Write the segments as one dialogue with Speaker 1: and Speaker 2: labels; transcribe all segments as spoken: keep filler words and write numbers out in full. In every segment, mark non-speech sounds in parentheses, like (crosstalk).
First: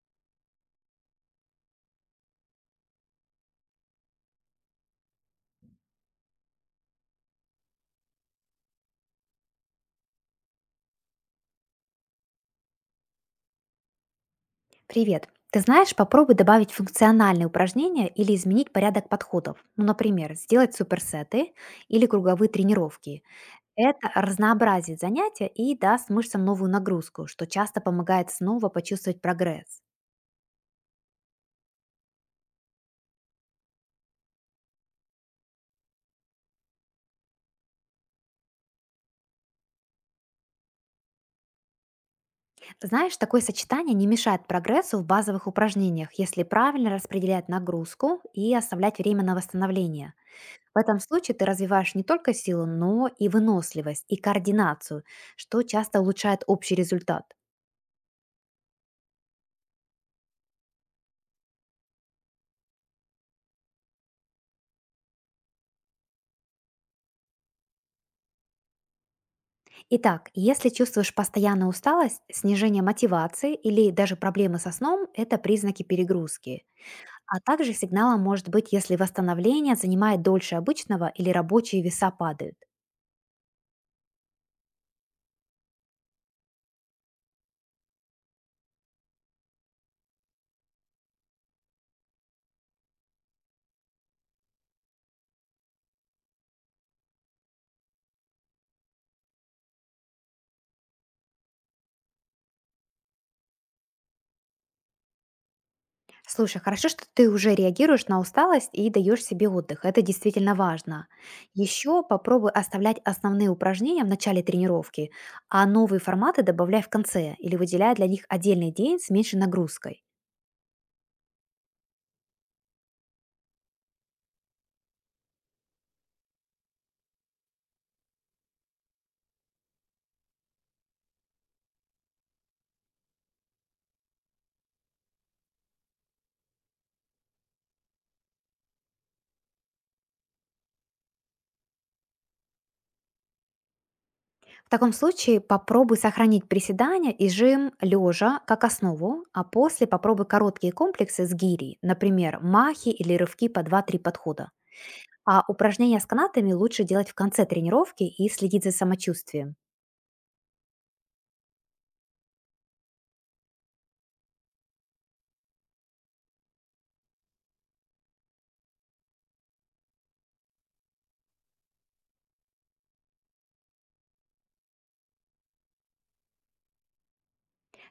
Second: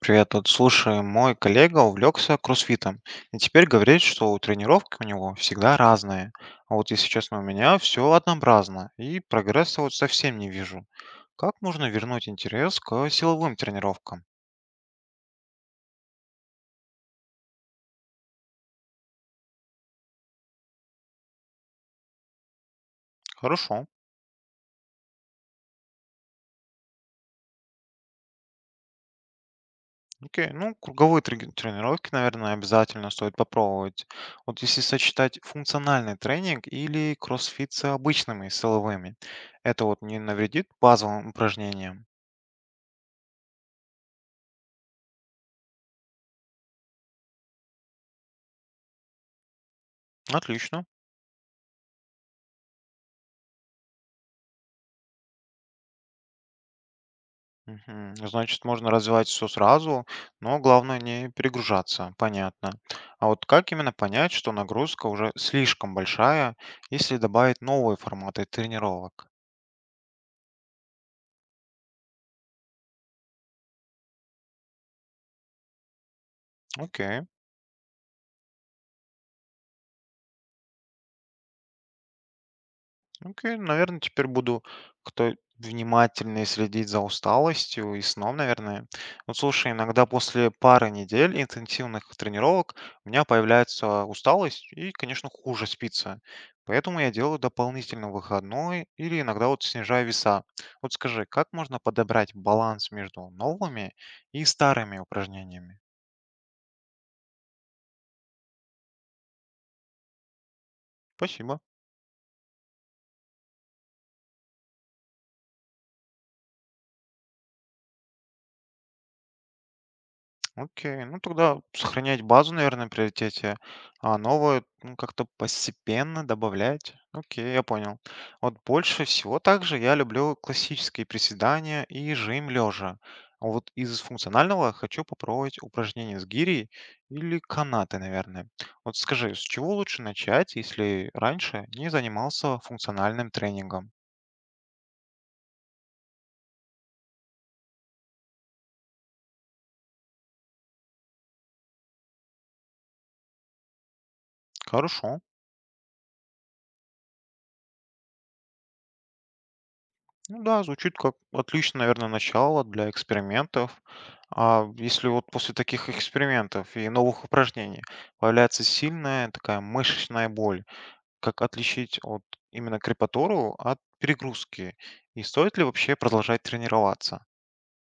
Speaker 1: Привет, вот слушай, мой коллега увлекся кроссфитом, и теперь говорит, что тренировки у него всегда разные. А вот если честно, у меня все однообразно, и прогресса вот совсем не вижу. Как можно вернуть интерес к силовым тренировкам?
Speaker 2: Привет. Ты знаешь, попробуй добавить функциональные упражнения или изменить порядок подходов. Ну, например, сделать суперсеты или круговые тренировки.
Speaker 1: Хорошо.
Speaker 2: Это разнообразит занятия и даст мышцам новую нагрузку, что часто помогает снова почувствовать прогресс.
Speaker 1: Окей, ну, круговые трени- тренировки, наверное, обязательно стоит попробовать. Вот если сочетать функциональный тренинг или кроссфит с обычными силовыми, это вот не навредит базовым упражнениям.
Speaker 2: Знаешь, такое сочетание не мешает прогрессу в базовых упражнениях, если правильно распределять нагрузку и оставлять время на восстановление. В
Speaker 1: Отлично.
Speaker 2: этом случае ты развиваешь не только силу, но и выносливость и координацию, что часто улучшает общий результат.
Speaker 1: Мгм. Значит, можно развивать все сразу, но главное не перегружаться, понятно. А вот как именно понять, что нагрузка уже слишком большая, если добавить новые форматы тренировок?
Speaker 2: Итак, если чувствуешь постоянную усталость, снижение мотивации или даже проблемы со сном — это признаки перегрузки.
Speaker 1: Окей.
Speaker 2: А также сигналом может быть, если восстановление занимает дольше обычного или рабочие веса падают.
Speaker 1: Окей, наверное, теперь буду кто внимательнее следить за усталостью и сном, наверное. Вот слушай, иногда после пары недель интенсивных тренировок у меня появляется усталость и, конечно, хуже спится. Поэтому я делаю дополнительно выходной или иногда вот снижаю веса. Вот скажи, как можно подобрать баланс между новыми и старыми упражнениями?
Speaker 2: Слушай, хорошо, что ты уже реагируешь на усталость и даешь себе отдых. Это действительно важно.
Speaker 1: Спасибо.
Speaker 2: Еще попробуй оставлять основные упражнения в начале тренировки, а новые форматы добавляй в конце или выделяй для них отдельный день с меньшей нагрузкой.
Speaker 1: Окей, ну тогда сохранять базу, наверное, в приоритете, а новое, ну, как-то постепенно добавлять. Окей, я понял. Вот больше всего также я люблю классические приседания и жим лежа. А вот из функционального хочу попробовать упражнения с гирей или канаты, наверное. Вот скажи, с чего лучше начать, если раньше не занимался функциональным тренингом?
Speaker 2: В таком случае попробуй сохранить приседания и жим лежа как основу, а после попробуй короткие комплексы с гири, например, махи или рывки по два-три подхода.
Speaker 1: Хорошо.
Speaker 2: А упражнения с канатами лучше делать в конце тренировки и следить за самочувствием.
Speaker 1: Ну да, звучит как отличное, наверное, начало для экспериментов. А если вот после таких экспериментов и новых упражнений появляется сильная такая мышечная боль, как отличить от именно крепатуру от перегрузки? И стоит ли вообще продолжать тренироваться?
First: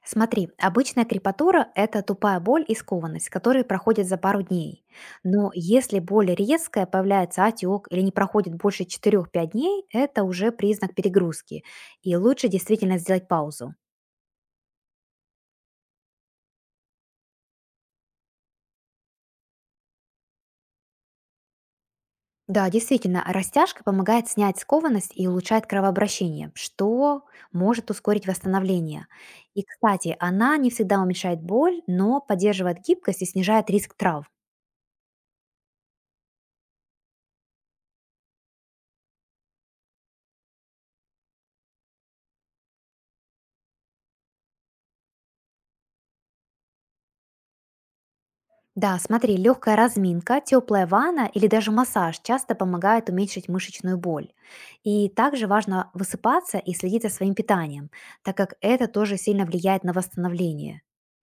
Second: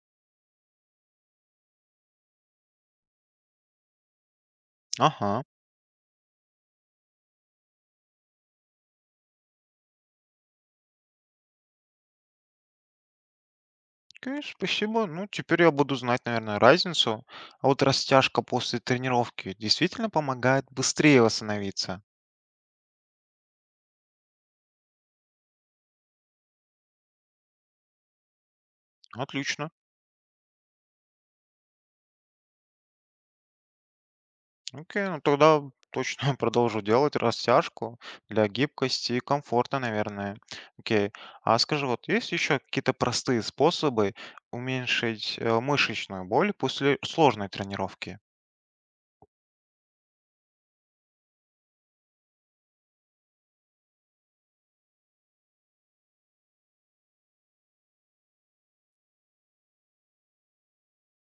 Speaker 2: Смотри, обычная крепатура — это тупая боль и скованность, которые проходят за пару дней.
Speaker 1: Ага.
Speaker 2: Но если боль резкая, появляется отек или не проходит больше четырёх пяти дней, это уже признак перегрузки, и лучше действительно сделать паузу.
Speaker 1: Окей, спасибо. Ну, теперь я буду знать, наверное, разницу. А вот растяжка после тренировки действительно помогает быстрее восстановиться.
Speaker 2: Да, действительно, растяжка помогает снять скованность и улучшает кровообращение, что может ускорить восстановление. И,
Speaker 1: Отлично.
Speaker 2: кстати, она не всегда уменьшает боль, но поддерживает гибкость и снижает риск травм.
Speaker 1: Окей, ну тогда точно (laughs) продолжу делать растяжку для гибкости и комфорта, наверное. Окей. А скажи, вот есть еще какие-то простые способы уменьшить э, мышечную боль после сложной тренировки?
Speaker 2: Да, смотри, легкая разминка, теплая ванна или даже массаж часто помогают уменьшить мышечную боль. И также важно высыпаться и следить за своим питанием, так как это тоже сильно влияет на восстановление.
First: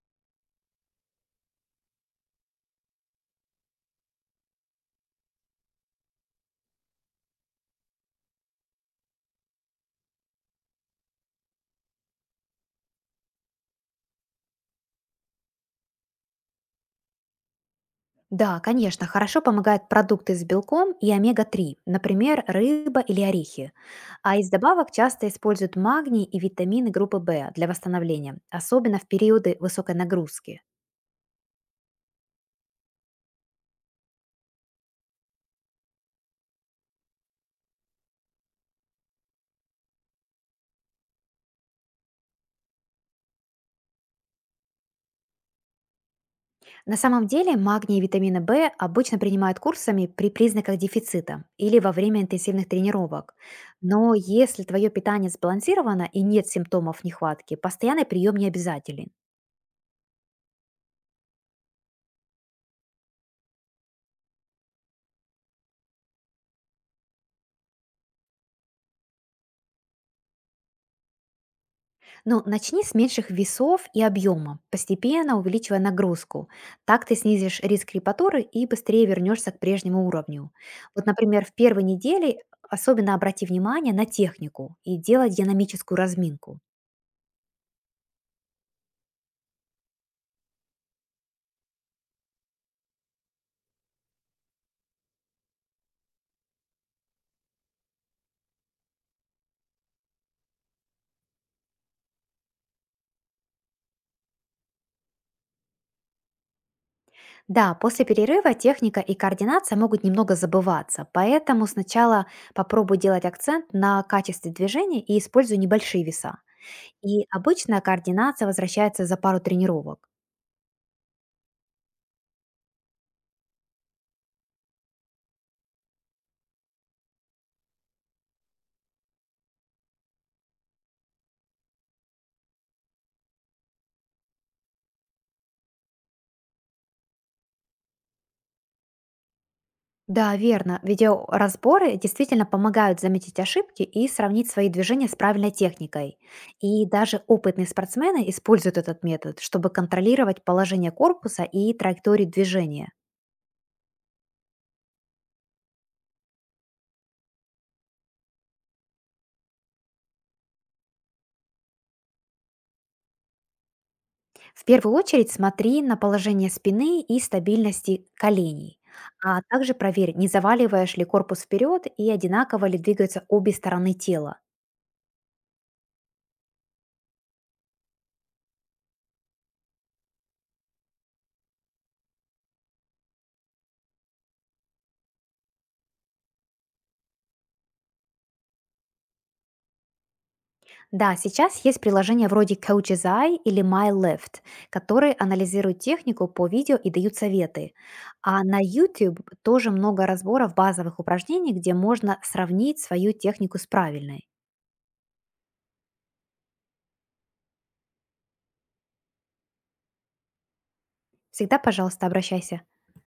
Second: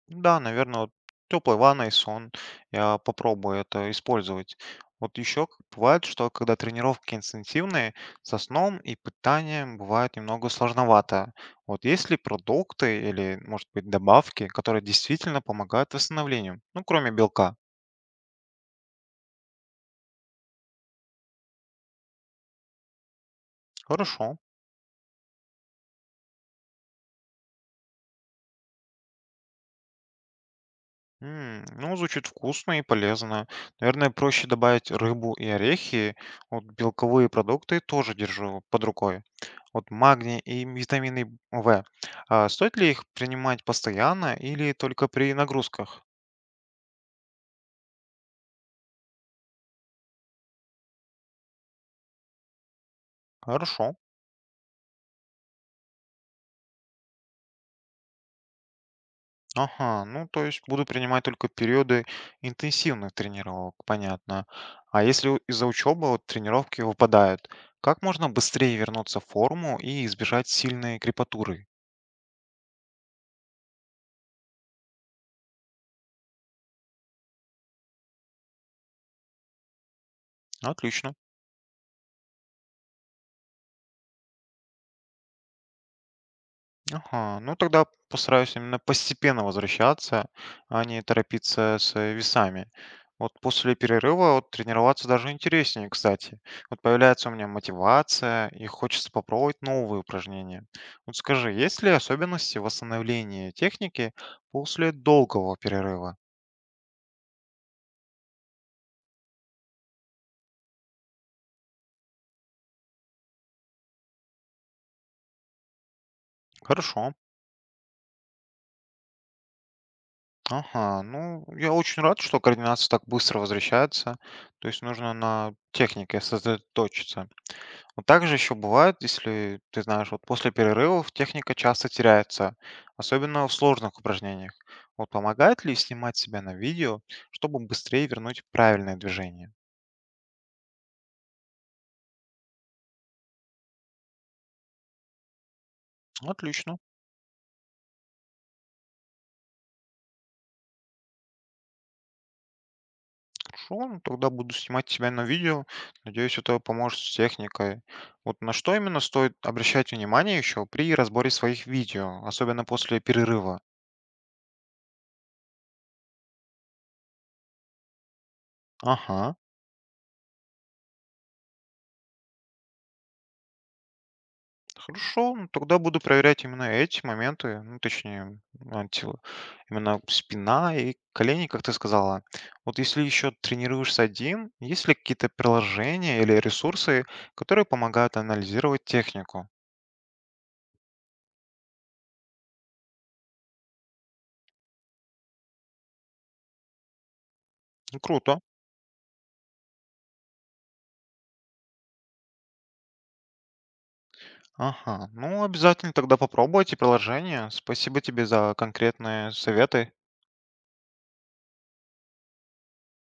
Speaker 1: Да, наверное, вот теплой ванной сон. Я попробую это использовать. Вот еще бывает, что когда тренировки интенсивные, со сном и питанием бывает немного сложновато. Вот есть ли продукты или, может быть, добавки, которые действительно помогают восстановлению? Ну, кроме белка.
Speaker 2: Да, конечно, хорошо помогают продукты с белком и омега-три, например, рыба или орехи.
Speaker 1: Хорошо.
Speaker 2: А из добавок часто используют магний и витамины группы В для восстановления, особенно в периоды высокой нагрузки.
Speaker 1: М, ну, звучит вкусно и полезно. Наверное, проще добавить рыбу и орехи. Вот белковые продукты тоже держу под рукой. Вот магний и витамины вэ. А стоит ли их принимать постоянно или только при нагрузках?
Speaker 2: На самом деле магний и витамины В обычно принимают курсами при признаках дефицита или во время интенсивных тренировок.
Speaker 1: Хорошо.
Speaker 2: Но если твое питание сбалансировано и нет симптомов нехватки, постоянный прием не обязателен.
Speaker 1: Ага, ну то есть буду принимать только периоды интенсивных тренировок, понятно. А если у- из-за учебы вот, тренировки выпадают, как можно быстрее вернуться в форму и избежать сильной крепатуры?
Speaker 2: Ну, начни с меньших весов и объема, постепенно увеличивая нагрузку. Так ты снизишь риск репатуры и быстрее вернешься к прежнему уровню. Вот,
Speaker 1: Отлично.
Speaker 2: например, в первой неделе особенно обрати внимание на технику и делай динамическую разминку.
Speaker 1: Ага, ну тогда постараюсь именно постепенно возвращаться, а не торопиться с э, весами. Вот после перерыва вот, тренироваться даже интереснее, кстати. Вот появляется у меня мотивация, и хочется попробовать новые упражнения. Вот скажи, есть ли особенности восстановления техники после долгого перерыва?
Speaker 2: Да, после перерыва техника и координация могут немного забываться, поэтому сначала попробуй делать акцент на качестве движения и используй небольшие веса.
Speaker 1: Хорошо.
Speaker 2: И обычная координация возвращается за пару тренировок.
Speaker 1: Ага, ну я очень рад, что координация так быстро возвращается. То есть нужно на технике сосредоточиться. Но также еще бывает, если ты знаешь, вот после перерывов техника часто теряется, особенно в сложных упражнениях. Вот помогает ли снимать себя на видео, чтобы быстрее вернуть правильное движение?
Speaker 2: Да, верно. Видеоразборы действительно помогают заметить ошибки и сравнить свои движения с правильной техникой.
Speaker 1: Ну, отлично,
Speaker 2: И даже опытные спортсмены используют этот метод, чтобы контролировать положение корпуса и траекторию движения.
Speaker 1: хорошо, ну, тогда буду снимать себя на видео. Надеюсь, это поможет с техникой. Вот на что именно стоит обращать внимание еще при разборе своих видео, особенно после перерыва?
Speaker 2: В первую очередь смотри на положение спины и стабильности коленей.
Speaker 1: Ага.
Speaker 2: А также проверь, не заваливаешь ли корпус вперед и одинаково ли двигаются обе стороны тела.
Speaker 1: Хорошо, ну, тогда буду проверять именно эти моменты, ну, точнее, а, тело, именно спина и колени, как ты сказала. Вот если еще тренируешься один, есть ли какие-то приложения или ресурсы, которые помогают анализировать технику?
Speaker 2: Да, сейчас есть приложения вроде Coach's Eye или My Left, которые анализируют технику по видео и дают советы.
Speaker 1: Ну, круто.
Speaker 2: А на YouTube тоже много разборов базовых упражнений, где можно сравнить свою технику с правильной.
Speaker 1: Ага, ну обязательно тогда попробуйте приложение. Спасибо тебе за конкретные советы.
Speaker 2: Всегда, пожалуйста, обращайся.